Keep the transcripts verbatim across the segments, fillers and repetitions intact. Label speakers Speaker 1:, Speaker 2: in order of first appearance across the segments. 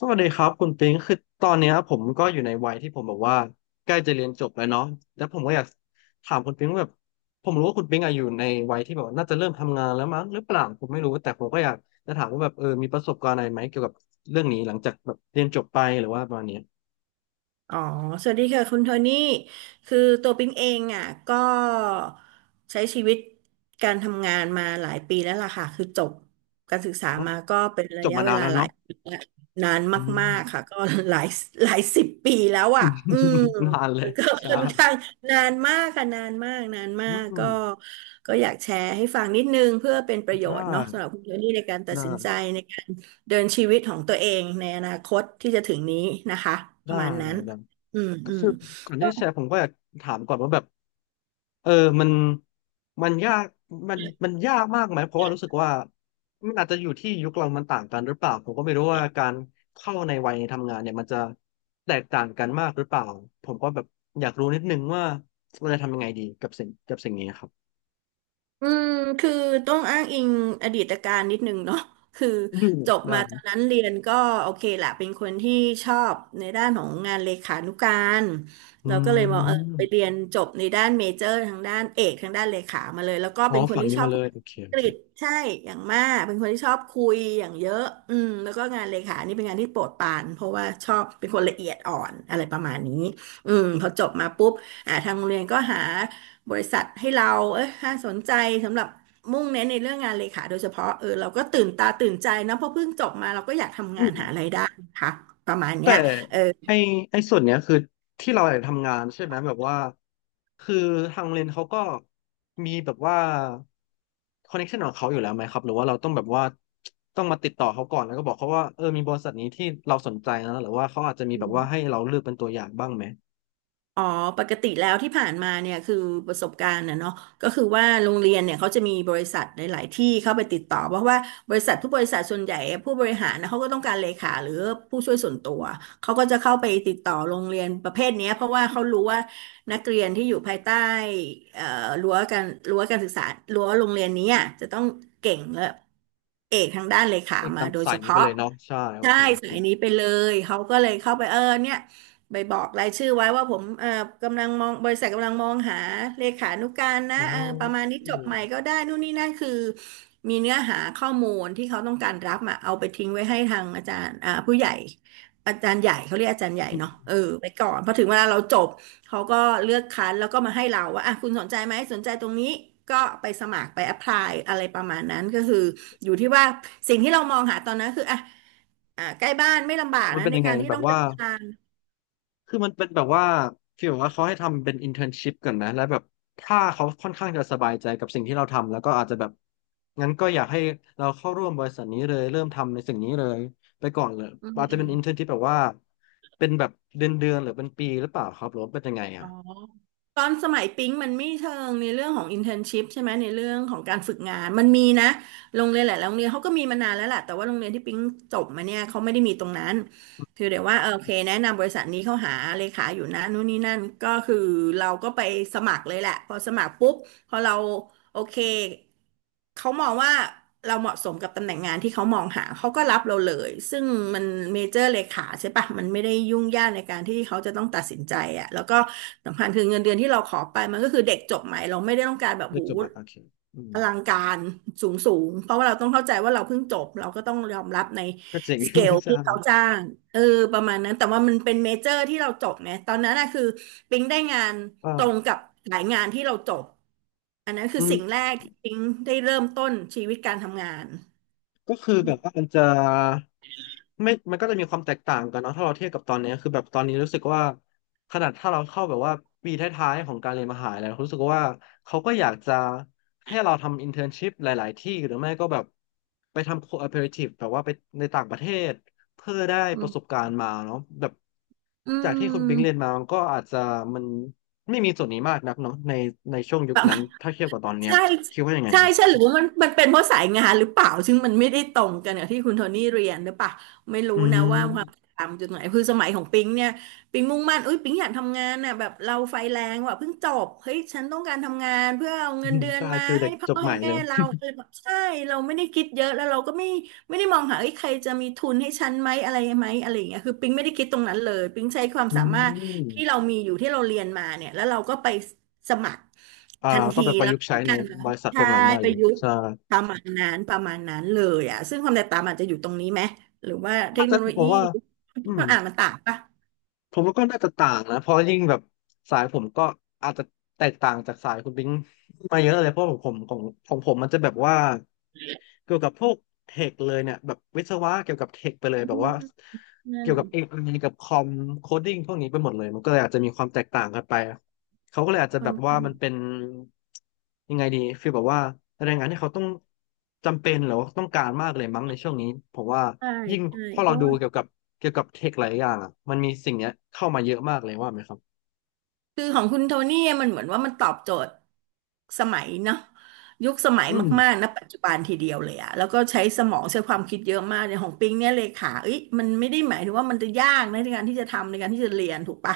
Speaker 1: สวัสดีครับคุณปิงคือตอนเนี้ยผมก็อยู่ในวัยที่ผมแบบว่าใกล้จะเรียนจบแล้วเนาะแล้วผมก็อยากถามคุณปิงว่าแบบผมรู้ว่าคุณปิงอะอยู่ในวัยที่แบบว่าน่าจะเริ่มทำงานแล้วมั้งหรือเปล่าผมไม่รู้แต่ผมก็อยากจะถามว่าแบบเออมีประสบการณ์อะไรไหมเกี่ยวกับเรื่องนี้หลังจากแบบเรียนจบไปหรือว่าประมาณเนี้ย
Speaker 2: อ๋อ สวัสดีค่ะคุณโทนี่คือตัวปิ๊งเองอ่ะก็ใช้ชีวิตการทำงานมาหลายปีแล้วล่ะค่ะ คือจบการศึกษา
Speaker 1: เพราะ
Speaker 2: มาก็เป็นระ
Speaker 1: จบ
Speaker 2: ยะ
Speaker 1: มา
Speaker 2: เว
Speaker 1: นาน
Speaker 2: ลา
Speaker 1: แล้ว
Speaker 2: หลา
Speaker 1: เนาะ
Speaker 2: ยปีแล้วนาน
Speaker 1: อื
Speaker 2: มากๆค่ะ
Speaker 1: ม
Speaker 2: ก็ หลายหลายสิบปีแล้วอ่ะอืม
Speaker 1: นานเลย
Speaker 2: ก็
Speaker 1: ใช่
Speaker 2: ค่อนข้างนานมากค่ะนานมากนานมา
Speaker 1: อื
Speaker 2: กก็
Speaker 1: ม
Speaker 2: ก็อยากแชร์ให้ฟังนิดนึงเพื่อเป็นประโย
Speaker 1: ได้
Speaker 2: ชน์เนาะสำหรับคุณโทนี่ในการตัด
Speaker 1: ได้
Speaker 2: สินใจ เดินชีวิตของตัวเองในอนาคตที่จะถึงนี้นะคะป
Speaker 1: ได้
Speaker 2: ระมาณ
Speaker 1: ได้
Speaker 2: นั้น
Speaker 1: ได้
Speaker 2: อืม
Speaker 1: ก็
Speaker 2: อืม
Speaker 1: คือก่อนที่
Speaker 2: ก็
Speaker 1: จะแชร์ผมก็อยากถามก่อนว่าแบบ เออมันมันยากมันมันยากมากไหมเพราะว่ารู้สึกว่ามันอาจจะอยู่ที่ยุคเรามันต่างกันหรือเปล่าผมก็ไม่รู้ว่าการเข้าในวัยทำงานเนี่ยมันจะแตกต่างกันมากหรือเปล่าผมก็แบบอยากรู้นิดนึงว่าเราจะทำยังไงดีกับสิ่งกับสิ่งนี้ครับ
Speaker 2: อืมคือต้องอ้างอิงอดีตการนิดนึงเนาะ คือ
Speaker 1: อืม
Speaker 2: จบ
Speaker 1: ได้
Speaker 2: มาตอนนั้นเรียนก็โอเคแหละเป็นคนที่ชอบในด้านของงานเลขานุการ
Speaker 1: อื
Speaker 2: เราก็เลยมองเออ
Speaker 1: ม
Speaker 2: ไปเรียนจบในด้านเมเจอร์ทางด้านเอกทางด้านเลขามาเลยแล้วก็
Speaker 1: อ๋อ
Speaker 2: เป็นคน
Speaker 1: ฝั่ง
Speaker 2: ที่
Speaker 1: นี้
Speaker 2: ชอบ
Speaker 1: มาเล
Speaker 2: พูด
Speaker 1: ย
Speaker 2: อั
Speaker 1: โอเค
Speaker 2: ง
Speaker 1: โอ
Speaker 2: ก
Speaker 1: เค
Speaker 2: ฤษใช่อย่างมากเป็นคนที่ชอบคุยอย่างเยอะอืมแล้วก็งานเลขานี่เป็นงานที่โปรดปรานเพราะว่าชอบเป็นคนละเอียดอ่อนอะไรประมาณนี้อืมพอจบมาปุ๊บอ่าทางโรงเรียนก็หา บริษัทให้เราเอ้ยน่าสนใจสำหรับมุ่งเน้นในเรื่องงานเลขาโดยเฉพาะเออเราก็ตื่นตาตื่นใจนะเพราะเพิ่งจบมาเราก็อยากทำงานหารายได้นะคะประมาณ
Speaker 1: แต่
Speaker 2: เนี้ยเออ
Speaker 1: ไอไอส่วนเนี้ยคือที่เราอยากทำงานใช่ไหมแบบว่าคือทางโรงเรียนเขาก็มีแบบว่าคอนเนคชันของเขาอยู่แล้วไหมครับหรือว่าเราต้องแบบว่าต้องมาติดต่อเขาก่อนแล้วก็บอกเขาว่าเออมีบริษัทนี้ที่เราสนใจนะหรือว่าเขาอาจจะมีแบบว่าให้เราเลือกเป็นตัวอย่างบ้างไหม
Speaker 2: อ๋อปกติแล้วที่ผ่านมาเนี่ยคือประสบการณ์นะเนาะก็คือว่าโรงเรียนเนี่ยเขาจะมีบริษัทหลายๆที่เข้าไปติดต่อเพราะว่าบริษัททุกบริษัทส่วนใหญ่ผู้บริหารนะเขาก็ต้องการเลขาหรือผู้ช่วยส่วนตัวเขาก็จะเข้าไปติดต่อโรงเรียนประเภทเนี้ยเพราะว่าเขารู้ว่านักเรียนที่อยู่ภายใต้เอ่อรั้วการรั้วการศึกษารั้วโรงเรียนนี้อะจะต้องเก่งและเอกทางด้านเลขา
Speaker 1: เอ้ยตา
Speaker 2: มา
Speaker 1: ม
Speaker 2: โดย
Speaker 1: สา
Speaker 2: เฉ
Speaker 1: ยนี้ไป
Speaker 2: พาะ
Speaker 1: เลยเนาะใช่โอ
Speaker 2: ใช่
Speaker 1: เคโอเค
Speaker 2: สายนี้ไปเลยเขาก็เลยเข้าไปเออเนี่ย ไปบอกรายชื่อไว้ว่าผมเอ่อกำลังมองบริษัทกำลังมองหาเลขานุการนะ
Speaker 1: อ๋อ
Speaker 2: เออประมาณนี้จบใหม่
Speaker 1: อ
Speaker 2: ก็ได้นู่นนี่นั่นคือมีเนื้อหาข้อมูลที่เขาต้องการรับมาเอาไปทิ้งไว้ให้ทางอาจารย์อ่าผู้ใหญ่อาจารย์ใหญ่เขาเรียกอาจารย์ใหญ่
Speaker 1: ืม
Speaker 2: เนาะเออไปก่อนพอถึงเวลาเราจบเขาก็เลือกคัดแล้วก็มาให้เราว่าอ่ะคุณสนใจไหมสนใจตรงนี้ก็ไปสมัครไปแอพพลายอะไรประมาณนั้นก็คืออยู่ที่ว่าสิ่งที่เรามองหาตอนนั้นคืออ่ะอ่ะใกล้บ้านไม่ลำบาก
Speaker 1: มัน
Speaker 2: นะ
Speaker 1: เป็น
Speaker 2: ใน
Speaker 1: ยังไง
Speaker 2: การที่
Speaker 1: แบ
Speaker 2: ต้อ
Speaker 1: บ
Speaker 2: งเดิ
Speaker 1: ว่า
Speaker 2: นทาง
Speaker 1: คือมันเป็นแบบว่าฟีลแบบว่าเขาให้ทำเป็นอินเท n ร์นชิพก่อนนะแล้วแบบถ้าเขาค่อนข้างจะสบายใจกับสิ่งที่เราทำแล้วก็อาจจะแบบงั้นก็อยากให้เราเข้าร่วมบริษัทนี้เลยเริ่มทำในสิ่งนี้เลยไปก่อนเลยอาจจะเป็นอินเท n ร์นที่แบบว่าเป็นแบบเดือนเดือนหรือเป็นปีหรือเปล่าครับหรือว่าเป็นยังไง
Speaker 2: อ๋
Speaker 1: อ่ะ
Speaker 2: อตอนสมัยปิ๊งมันไม่เชิงในเรื่องของ i n t e r n s h i p ใช่ไหมในเรื่องของการฝึกงานมันมีนะโรงเรียนหลายๆโรงเรียนเขาก็มีมานานแล้วแหละแต่ว่าโรงเรียนที่ปิ๊งจบมาเนี่ยเขาไม่ได้มีตรงนั้นคือเดี๋ยวว่าเออโอเคแนะนำบริษัทนี้เขาหาเลขาอยู่นะนู่นนี่นั่นก็คือเราก็ไปสมัครเลยแหละพอสมัครปุ๊บพอเรา โอเค เขามองว่าเราเหมาะสมกับตำแหน่งงานที่เขามองหาเขาก็รับเราเลยซึ่งมันเมเจอร์เลขาใช่ปะมันไม่ได้ยุ่งยากในการที่เขาจะต้องตัดสินใจอะแล้วก็สำคัญคือเงินเดือนที่เราขอไปมันก็คือเด็กจบใหม่เราไม่ได้ต้องการแบบ
Speaker 1: เลือ
Speaker 2: หู
Speaker 1: กจบบัตรโอเคอืม
Speaker 2: อลังการสูงสูงเพราะว่าเราต้องเข้าใจว่าเราเพิ่งจบเราก็ต้องยอมรับใน
Speaker 1: ก็เจ๋ง
Speaker 2: สเกล
Speaker 1: ใช่
Speaker 2: ที่เขาจ้างเออประมาณนั้นแต่ว่ามันเป็นเมเจอร์ที่เราจบไงตอนนั้นนะคือปิ๊งได้งาน
Speaker 1: ก็
Speaker 2: ตรงกับสายงานที่เราจบอันนั้นคื
Speaker 1: อื
Speaker 2: อสิ่งแร
Speaker 1: ม
Speaker 2: กที่ปิ๊งได้เริ่มต้นชีวิตการทำงาน
Speaker 1: ก็คือแบบว่ามันจะไม่มันก็จะมีความแตกต่างกันเนาะถ้าเราเทียบกับตอนเนี้ยคือแบบตอนนี้รู้สึกว่าขนาดถ้าเราเข้าแบบว่าปีท้ายๆของการเรียนมหาลัยเรารู้สึกว่าเขาก็อยากจะให้เราทำอินเทอร์นชิพหลายๆที่หรือไม่ก็แบบไปทำโคอ p e r a t i v e แบบว่าไปในต่างประเทศเพื่อได้
Speaker 2: อื
Speaker 1: ป
Speaker 2: ม
Speaker 1: ระสบการณ์มาเนาะแบบ
Speaker 2: อื
Speaker 1: จากที่คุณ
Speaker 2: ม
Speaker 1: ปิงเรียนมามันก็อาจจะมันไม่มีส่วนนี้มากนักเนาะในในช่วงยุคนั้นถ้าเทียบกับตอนเนี้ย
Speaker 2: ใช่
Speaker 1: คิดว่ายังไง
Speaker 2: ใช่
Speaker 1: อะ
Speaker 2: ใช่หรือว่ามันมันเป็นเพราะสายงานหรือเปล่าซึ่งมันไม่ได้ตรงกันกับที่คุณโทนี่เรียนหรือเปล่าไม่รู้
Speaker 1: อื
Speaker 2: นะว่าความ
Speaker 1: ม
Speaker 2: ตามจุดไหนคือสมัยของปิงเนี่ยปิงมุ่งมั่นอุ้ยปิงอยากทำงานน่ะแบบเราไฟแรงว่ะเพิ่งจบเฮ้ยฉันต้องการทำงานเพื่อเอา
Speaker 1: อื
Speaker 2: เงิน
Speaker 1: ม
Speaker 2: เดือน
Speaker 1: ใช่
Speaker 2: มา
Speaker 1: ฟิลเด็
Speaker 2: ให้
Speaker 1: ก
Speaker 2: พ่
Speaker 1: จ
Speaker 2: อ
Speaker 1: บให
Speaker 2: ให้
Speaker 1: ม่เล
Speaker 2: แม่
Speaker 1: ย
Speaker 2: เราเออแบบใช่เราไม่ได้คิดเยอะแล้วเราก็ไม่ไม่ได้มองหาเอ้ยใครจะมีทุนให้ฉันไหมอะไรไหมอะไรอย่างเงี้ยคือปิงไม่ได้คิดตรงนั้นเลยปิงใช้ความ
Speaker 1: อื
Speaker 2: สามารถที่เรา
Speaker 1: ม
Speaker 2: มีอยู่ที่เราเรียนมาเนี่ยแล้วเราก็ไป สมัคร
Speaker 1: อ่า
Speaker 2: ทัน
Speaker 1: ก็
Speaker 2: ที
Speaker 1: ไปประ
Speaker 2: แล้ว
Speaker 1: ยุกต์ใช้ใน
Speaker 2: กันนะ
Speaker 1: บริษัทพ
Speaker 2: ใช่
Speaker 1: วกนั้นได้
Speaker 2: ป
Speaker 1: เล
Speaker 2: ระ
Speaker 1: ย
Speaker 2: ยุทธ์
Speaker 1: ใช่
Speaker 2: ประมาณนั้นประมาณนั้นเลยอ่ะซึ่งความแตกต่างมันจะอยู่ตรงนี้ไหมหรือว่าเท
Speaker 1: อาจ
Speaker 2: คโน
Speaker 1: จะ
Speaker 2: โล
Speaker 1: ผ
Speaker 2: ยี
Speaker 1: มว่าอื
Speaker 2: ที่
Speaker 1: ม
Speaker 2: เขาอ่านมันต่างปะ
Speaker 1: ผมว่าก็น่าจะต่างนะเพราะยิ่งแบบสายผมก็อาจจะแตกต่างจากสายคุณบิงมาเยอะเลยเพราะของผมของของผมมันจะแบบว่า เกี่ยวกับพวกเทคเลยเนี่ยแบบวิศวะเกี่ยวกับเทคไปเลย
Speaker 2: อื
Speaker 1: แบบ
Speaker 2: ม
Speaker 1: ว่า
Speaker 2: นั่
Speaker 1: เกี่
Speaker 2: น
Speaker 1: ยวกับเอไอกับคอมโคดดิ้งพวกนี้ไปหมดเลยมันก็เลยอาจจะมีความแตกต่างกันไปเขาก็เลยอาจจะ
Speaker 2: ค
Speaker 1: แบ
Speaker 2: น
Speaker 1: บว่า
Speaker 2: ข้าง
Speaker 1: มันเป็นยังไงดีฟีลแบบว่าแรงงานที่เขาต้องจำเป็นหรือว่าต้องการมากเลยมั้งในช่วงนี้ผมว่า
Speaker 2: ใช่
Speaker 1: ยิ่ง
Speaker 2: ใช่
Speaker 1: พอ
Speaker 2: เพ
Speaker 1: เรา
Speaker 2: ราะ
Speaker 1: ดู
Speaker 2: ว่า
Speaker 1: เกี่ยวกับเกี่ยวกับเทคหลายอย่างอ่ะมันมีสิ่งเนี้ยเข้ามาเยอะมากเลยว่าไหมครับ
Speaker 2: คือของคุณโทนี่มันเหมือนว่ามันตอบโจทย์สมัยเนาะยุคสมัย
Speaker 1: อืม
Speaker 2: มากๆนะปัจจุบันทีเดียวเลยอะแล้วก็ใช้สมองใช้ความคิดเยอะมากในของปิงเนี่ยเลขาเอ้ยมันไม่ได้หมายถึงว่ามันจะยากนะในการที่จะทำในการที่จะเรียนถูกปะ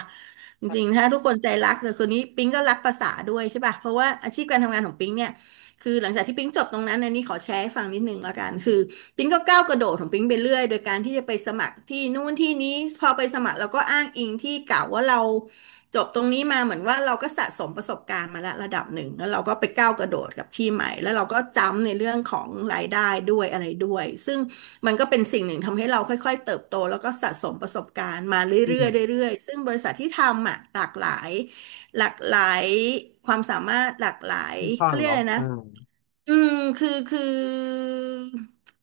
Speaker 2: จริงๆถ้าทุกคนใจรักแต่คนนี้ปิงก็รักภาษาด้วยใช่ปะเพราะว่าอาชีพการทำงานของปิงเนี่ยคือหลังจากที่ปิ๊งจบตรงนั้นอันนี้ขอแชร์ให้ฟังนิดนึงละกันคือปิ๊งก็ก้าวกระโดดของปิ๊งไปเรื่อยโดยการที่จะไปสมัครที่นู่นที่นี้พอไปสมัครเราก็อ้างอิงที่เก่าว่าเรา จบตรงนี้มาเหมือนว่าเราก็สะสมประสบการณ์มาแล้วระดับหนึ่งแล้วเราก็ไปก้าวกระโดดกับที่ใหม่แล้วเราก็จำในเรื่องของรายได้ด้วยอะไรด้วยซึ่งมันก็เป็นสิ่งหนึ่งทำให้เราค่อยๆเติบโตแล้วก็สะสมประสบการณ์มาเร
Speaker 1: อื
Speaker 2: ื่
Speaker 1: ม
Speaker 2: อยๆเรื่อยๆซึ่งบริษัทที่ทำอ่ะหลากหลายหลากหลายความสามารถหลากหลาย
Speaker 1: ค่อนข้า
Speaker 2: เขา
Speaker 1: ง
Speaker 2: เรียกอะ
Speaker 1: เนาะ
Speaker 2: ไร
Speaker 1: เออ
Speaker 2: นะ อืมคือคือ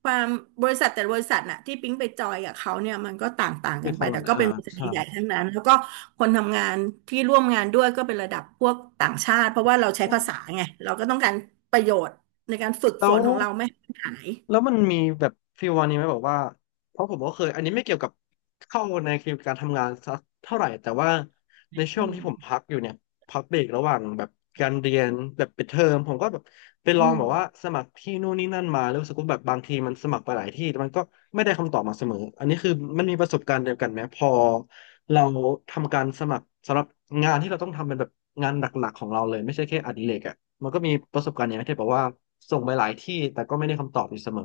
Speaker 2: ความบริษัทแต่ละบริษัทน่ะที่ปิ๊งไปจอยกับเขาเนี่ยมันก็ต่างต่า
Speaker 1: ก็
Speaker 2: ง
Speaker 1: ไม่
Speaker 2: กันไป
Speaker 1: เข้าเรา
Speaker 2: แต่
Speaker 1: เลย
Speaker 2: ก็
Speaker 1: อ่า
Speaker 2: เป็นบริษัท
Speaker 1: ใช่
Speaker 2: ใหญ่ๆทั้งนั้นแล้วก็คนทำงานที่ร่วมงานด้วยก็เป็นระดับพวกต่างชาติเพราะว่าเรา
Speaker 1: แ
Speaker 2: ใช้ภาษาไงเราก็ต้องการประโยชน์ในการฝึก
Speaker 1: ล้
Speaker 2: ฝ
Speaker 1: ว
Speaker 2: นของเราไม่ให้มันหาย
Speaker 1: แล้วมันมีแบบฟีลวันนี้ไหมแบอกว่าเพราะผมก็เคยอันนี้ไม่เกี่ยวกับเข้าในเกณฑ์การทำงานสักเท่าไหร่แต่ว่าในช่
Speaker 2: อื
Speaker 1: วง
Speaker 2: ม
Speaker 1: ที่ผมพักอยู่เนี่ยพักเบรกระหว่างแบบการเรียนแบบปิดเทอมผมก็แบบไปล
Speaker 2: อื
Speaker 1: อง
Speaker 2: ม
Speaker 1: แบบว่าสมัครที่นู่นนี่นั่นมาแล้วรู้สึกว่าแบบบางทีมันสมัครไปหลายที่แต่มันก็ไม่ได้คำตอบมาเสมออันนี้คือมันมีประสบการณ์เดียวกันไหมพอ เราทำการสมัครสำหรับงานที่เราต้องทำเป็นแบบงานหลักๆของเราเลยไม่ใช่แค่อดิเรกอ่ะมันก็มีประสบการณ์อย่างที่เธอบอกว่าส่งไปหลายที่แต่ก็ไม่ได้คำตอบอยู่เสมอ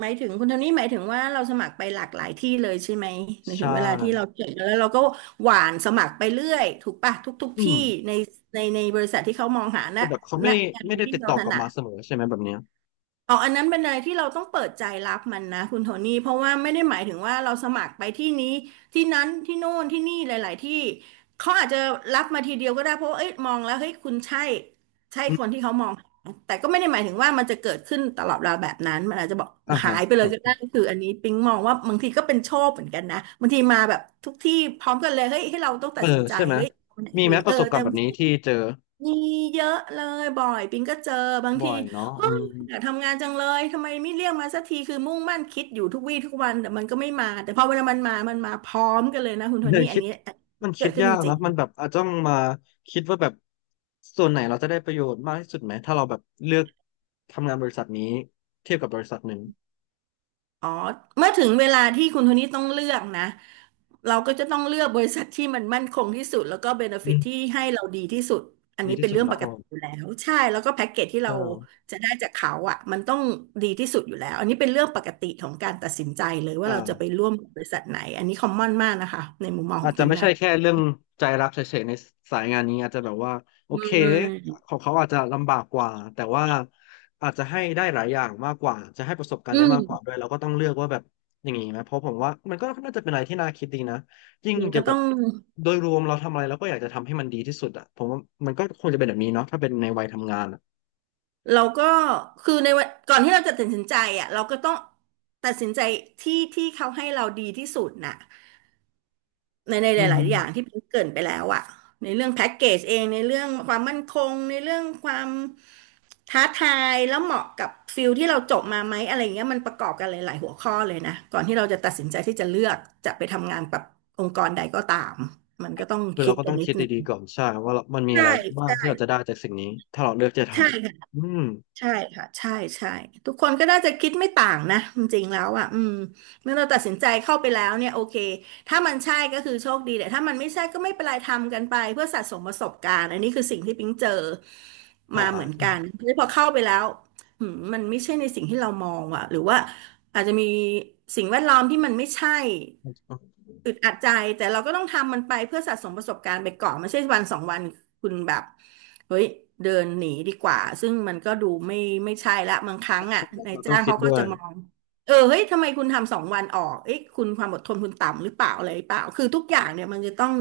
Speaker 2: หมายถึงคุณโทนี่หมายถึงว่าเราสมัครไปหลากหลายที่เลยใช่ไหมหมายถึ
Speaker 1: ใช่
Speaker 2: งเวลาที่เราเขียนแล้วเราก็หวานสมัครไปเรื่อยถูกปะทุกทุก
Speaker 1: อืม
Speaker 2: ที่ในในในบริษัทที่เขามองหาณ
Speaker 1: แต่แบบเขา
Speaker 2: ณ
Speaker 1: ไม่
Speaker 2: งา
Speaker 1: ไม่
Speaker 2: น
Speaker 1: ได้
Speaker 2: ที่
Speaker 1: ติด
Speaker 2: เรา
Speaker 1: ต่อ
Speaker 2: ถ
Speaker 1: กลับ
Speaker 2: นัด
Speaker 1: มาเสมอใช่ไหมแบบเนี้ย
Speaker 2: อ๋ออันนั้นเป็นอะไรที่เราต้องเปิดใจรับมันนะคุณโทนี่เพราะว่าไม่ได้หมายถึงว่าเราสมัครไปที่นี้ที่นั้นที่โน่นที่นี่หลายๆที่เขาอาจจะรับมาทีเดียวก็ได้เพราะว่าเอ้ยมองแล้วเฮ้ยคุณใช่ใช่
Speaker 1: อื
Speaker 2: คน
Speaker 1: ม
Speaker 2: ที่เขามองหาแต่ก็ไม่ได้หมายถึงว่ามันจะเกิดขึ้นตลอดเวลาแบบนั้นมันอาจจะบอก
Speaker 1: อ่า
Speaker 2: หา
Speaker 1: ฮะ
Speaker 2: ยไป
Speaker 1: ค
Speaker 2: เลย
Speaker 1: รั
Speaker 2: ก็ได้
Speaker 1: บ
Speaker 2: คืออันนี้ปิ๊งมองว่าบางทีก็เป็นโชคเหมือนกันนะบางทีมาแบบทุกที่พร้อมกันเลยเฮ้ยให้เราต้อง
Speaker 1: เอ
Speaker 2: ตัด
Speaker 1: อ
Speaker 2: สินใจ
Speaker 1: ใช่ไหม
Speaker 2: เฮ้ยเอาไหน
Speaker 1: มี
Speaker 2: ดี
Speaker 1: ไหมป
Speaker 2: เออ
Speaker 1: ระสบการ
Speaker 2: แต่
Speaker 1: ณ์แบบนี้ที่เจอ
Speaker 2: มีเยอะเลยบ่อยปิงก็เจอบาง
Speaker 1: บ่
Speaker 2: ที
Speaker 1: อยเนาะ
Speaker 2: เฮ้
Speaker 1: อื
Speaker 2: ย
Speaker 1: ม
Speaker 2: อยากทำงานจังเลยทำไมไม่เรียกมาสักทีคือมุ่งมั่นคิดอยู่ทุกวี่ทุกวันแต่มันก็ไม่มาแต่พอเวลามันมามันมาพร้อมกันเลยนะคุณโท
Speaker 1: เนย
Speaker 2: นี่อั
Speaker 1: คิ
Speaker 2: น
Speaker 1: ด
Speaker 2: นี้อันนี้
Speaker 1: มัน
Speaker 2: เกิ
Speaker 1: คิด
Speaker 2: ดขึ้น
Speaker 1: ยา
Speaker 2: จ
Speaker 1: ก
Speaker 2: ริ
Speaker 1: นะ
Speaker 2: ง
Speaker 1: มันแบบอาจจะต้องมาคิดว่าแบบส่วนไหนเราจะได้ประโยชน์มากที่สุดไหมถ้าเราแบบเลือกทำงานบริษัทนี้เทียบกับบริษัทหนึ่ง
Speaker 2: ๆอ๋อเมื่อถึงเวลาที่คุณโทนี่ต้องเลือกนะ เราก็จะต้องเลือกบริษัทที่มันมั่นคงที่สุดแล้วก็เบเน
Speaker 1: อื
Speaker 2: ฟิตที่
Speaker 1: ม
Speaker 2: ให้เราดีที่สุดอัน
Speaker 1: ดี
Speaker 2: นี้
Speaker 1: ที่
Speaker 2: เป็น
Speaker 1: สุด
Speaker 2: เรื่องป
Speaker 1: เนาะ
Speaker 2: ก
Speaker 1: อ๋อ
Speaker 2: ติอยู่แล้วใช่แล้วก็แพ็กเกจที่
Speaker 1: ใช่
Speaker 2: เราจะได้จากเขาอ่ะมันต้องดีที่สุดอยู่แล้วอันนี้เป็นเรื่องปกติของการตัดสินใจเลยว่าเราจะไป
Speaker 1: อ่า
Speaker 2: ร่วมกับบริษัทไหนอันนี้คอมมอนมากนะคะในมุมมองข
Speaker 1: อา
Speaker 2: อง
Speaker 1: จจะ
Speaker 2: ปิง
Speaker 1: ไม่ใช่
Speaker 2: นะ
Speaker 1: แค่เรื่องใจรักเฉยๆในสายงานนี้อาจจะแบบว่าโอ
Speaker 2: อื
Speaker 1: เค
Speaker 2: ่
Speaker 1: ของเขาอาจจะลำบากกว่าแต่ว่าอาจจะให้ได้หลายอย่างมากกว่าจะให้ประสบการ
Speaker 2: อื
Speaker 1: ณ์ได้
Speaker 2: ม
Speaker 1: มากกว่าด้วยเราก็ต้องเลือกว่าแบบอย่างนี้ไหมเพราะผมว่ามันก็น่าจะเป็นอะไรที่น่าคิดดีนะยิ่ง
Speaker 2: มัน
Speaker 1: เกี่
Speaker 2: ก็
Speaker 1: ยว
Speaker 2: ต้
Speaker 1: กั
Speaker 2: อ
Speaker 1: บ
Speaker 2: ง
Speaker 1: โดยรวมเราทำอะไรเราก็อยากจะทำให้มันดีที่สุดอ่ะผมว่ามันก็ควรจะเป็นแบบนี้เนาะถ้าเป็นในวัยทำงานอะ
Speaker 2: เราก็คือในวันก่อนที่เราจะตัดสินใจอ่ะเราก็ต้องตัดสินใจที่ที่เขาให้เราดีที่สุดน่ะ ในในห
Speaker 1: อืม
Speaker 2: ลายๆอย่างที่พิงค์เกริ่นไปแล้วอะในเรื่องแพ็กเกจเองในเรื่องความมั่นคงในเรื่องความท้าทายแล้วเหมาะกับฟิลที่เราจบมาไหมอะไรเงี้ยมันประกอบกันหลายๆหัวข้อเลยนะก่อนที่เราจะตัดสินใจที่จะเลือกจะไปทำงานกับองค์กรใดก็ตามมันก็ต้อง
Speaker 1: คือ
Speaker 2: คิ
Speaker 1: เรา
Speaker 2: ด
Speaker 1: ก็
Speaker 2: กั
Speaker 1: ต้อ
Speaker 2: น
Speaker 1: ง
Speaker 2: นิ
Speaker 1: คิ
Speaker 2: ด
Speaker 1: ด
Speaker 2: นึง
Speaker 1: ดีๆก่อนใช่ว่าเรามันมีอะ
Speaker 2: ใช่
Speaker 1: ไรบ้าง
Speaker 2: ใช่
Speaker 1: ที่เราจะได้จากสิ่งนี้ถ้าเราเลือกจะท
Speaker 2: ใช่
Speaker 1: ำอืม
Speaker 2: ใช่ค่ะใช่ใช่ทุกคนก็น่าจะคิดไม่ต่างนะจริงๆแล้วอ่ะอืมเมื่อเราตัดสินใจเข้าไปแล้วเนี่ยโอเคถ้ามันใช่ก็คือโชคดีแต่ถ้ามันไม่ใช่ก็ไม่เป็นไรทำกันไปเพื่อสะสมประสบการณ์อันนี้คือสิ่งที่ปิ๊งเจอ
Speaker 1: อ่า
Speaker 2: มาเหมือน
Speaker 1: ๆใช
Speaker 2: กันแล้วพอเข้าไปแล้วหืมมันไม่ใช่ในสิ่งที่เรามองอ่ะหรือว่าอาจจะมีสิ่งแวดล้อมที่มันไม่ใช่
Speaker 1: ่
Speaker 2: อึดอัดใจแต่เราก็ต้องทำมันไปเพื่อสะสมประสบการณ์ไปก่อนไม่ใช่วันสองวันคุณแบบ เฮ้ยเดินหนีดีกว่าซึ่งมันก็ดูไม่ไม่ใช่ละบางครั้งอ่ะนาย
Speaker 1: เราต้อ
Speaker 2: จ้า
Speaker 1: ง
Speaker 2: ง
Speaker 1: คิด
Speaker 2: เขาก็
Speaker 1: ด้ว
Speaker 2: จะ
Speaker 1: ย
Speaker 2: มองเออเฮ้ยทำไมคุณทำสองวันออกเอ้ยคุณความอดทนคุณต่ำหรือเปล่าอะไรหรือเปล่าคือทุกอย่างเนี่ยมันจะต้อง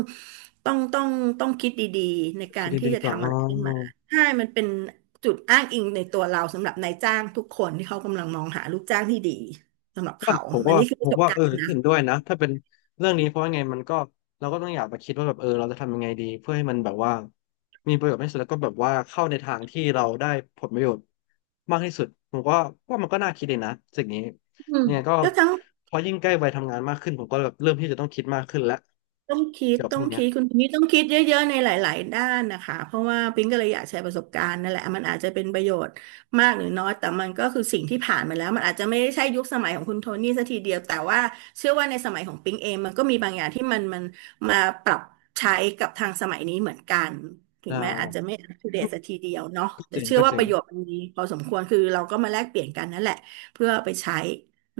Speaker 2: ต้องต้องต้องคิดดีๆในกา
Speaker 1: คิด
Speaker 2: รที่
Speaker 1: ดี
Speaker 2: จะ
Speaker 1: ๆก่อน
Speaker 2: ทำอะไรขึ้น
Speaker 1: อ๋อ
Speaker 2: มาใช่มันเป็นจุดอ้างอิงในตัวเราสำหรับนายจ้างทุกคนที่เขากำลังมองหาลูกจ้างที่ดีสำหรับ
Speaker 1: ว่า
Speaker 2: เขา
Speaker 1: ผม
Speaker 2: อั
Speaker 1: ก็
Speaker 2: นนี้คือป
Speaker 1: ผ
Speaker 2: ระส
Speaker 1: ม
Speaker 2: บ
Speaker 1: ว่า
Speaker 2: กา
Speaker 1: เอ
Speaker 2: ร
Speaker 1: อ
Speaker 2: ณ์นะ
Speaker 1: เห็นด้วยนะถ้าเป็นเรื่องนี้เพราะว่าไงมันก็เราก็ต้องอยากไปคิดว่าแบบเออเราจะทำยังไงดีเพื่อให้มันแบบว่ามีประโยชน์ที่สุดแล้วก็แบบว่าเข้าในทางที่เราได้ผลประโยชน์มากที่สุดผมว่าว่ามันก็น่าคิดเลยนะสิ่งนี้
Speaker 2: อืม
Speaker 1: เนี่ยก็
Speaker 2: ก็ทั้ง
Speaker 1: พอยิ่งใกล้วัยทำงานมากขึ้นผมก็แบบเริ่มที่จะต้องคิดมากขึ้นแล้ว
Speaker 2: ต้องคิด
Speaker 1: เกี่ยวกับ
Speaker 2: ต้
Speaker 1: พ
Speaker 2: อ
Speaker 1: ว
Speaker 2: ง
Speaker 1: กเนี้ย
Speaker 2: คิดคุณนี่ต้องคิดเยอะๆในหลายๆด้านนะคะเพราะว่าปิ๊งก็เลยอยากแชร์ประสบการณ์นั่นแหละมันอาจจะเป็นประโยชน์มากหรือน้อยแต่มันก็คือสิ่งที่ผ่านมาแล้วมันอาจจะไม่ได้ใช่ยุคสมัยของคุณโทนี่ซะทีเดียวแต่ว่าเชื่อว่าในสมัยของปิ๊งเองมันก็มีบางอย่างที่มันมันมาปรับใช้กับทางสมัยนี้เหมือนกันถึ
Speaker 1: ได
Speaker 2: งแม้อาจจะ
Speaker 1: ้
Speaker 2: ไม่อัปเดตซะทีเดียวเนาะ
Speaker 1: ก็
Speaker 2: แต่
Speaker 1: เจ๋ง
Speaker 2: เชื่อ
Speaker 1: ก็
Speaker 2: ว่า
Speaker 1: เจ๋
Speaker 2: ป
Speaker 1: ง
Speaker 2: ระโยชน์มันมีพอสมควรคือเราก็มาแลกเปลี่ยนกันนั่นแหละเพื่อเอาไปใช้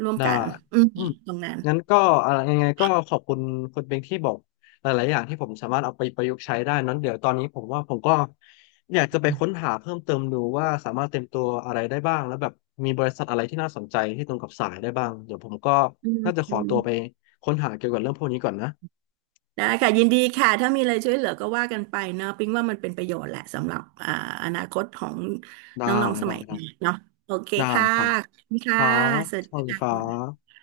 Speaker 2: ร่วม
Speaker 1: ได้
Speaker 2: กันอืม
Speaker 1: อืม
Speaker 2: ตรงนั้น
Speaker 1: งั้นก็อะไรยังไงก็ขอบคุณคุณเบงที่บอกหลายๆอย่างที่ผมสามารถเอาไปประยุกต์ใช้ได้นั้นเดี๋ยวตอนนี้ผมว่าผมก็อยากจะไปค้นหาเพิ่มเติมดูว่าสามารถเตรียมตัวอะไรได้บ้างแล้วแบบมีบริษัทอะไรที่น่าสนใจที่ตรงกับสายได้บ้างเดี๋ยวผมก็
Speaker 2: อื
Speaker 1: น่าจะขอตัวไป
Speaker 2: ม
Speaker 1: ค้นหาเกี่ยวกับเรื่องพวกนี้ก่อนนะ
Speaker 2: ได้ค่ะยินดีค่ะถ้ามีอะไรช่วยเหลือก็ว่ากันไปเนาะปิ๊งว่ามันเป็นประโยชน์แหละสำหรับอ่าอนาคตของ
Speaker 1: ได้
Speaker 2: น้องๆส
Speaker 1: ได้
Speaker 2: มัยนี้
Speaker 1: ได้
Speaker 2: เนาะโอเค
Speaker 1: ได้
Speaker 2: ค่ะ
Speaker 1: ครับ
Speaker 2: ขอบคุณ
Speaker 1: ค
Speaker 2: ค่ะ
Speaker 1: รับ
Speaker 2: สวัส
Speaker 1: ส
Speaker 2: ดี
Speaker 1: วัสดี
Speaker 2: ค่
Speaker 1: ครั
Speaker 2: ะ
Speaker 1: บ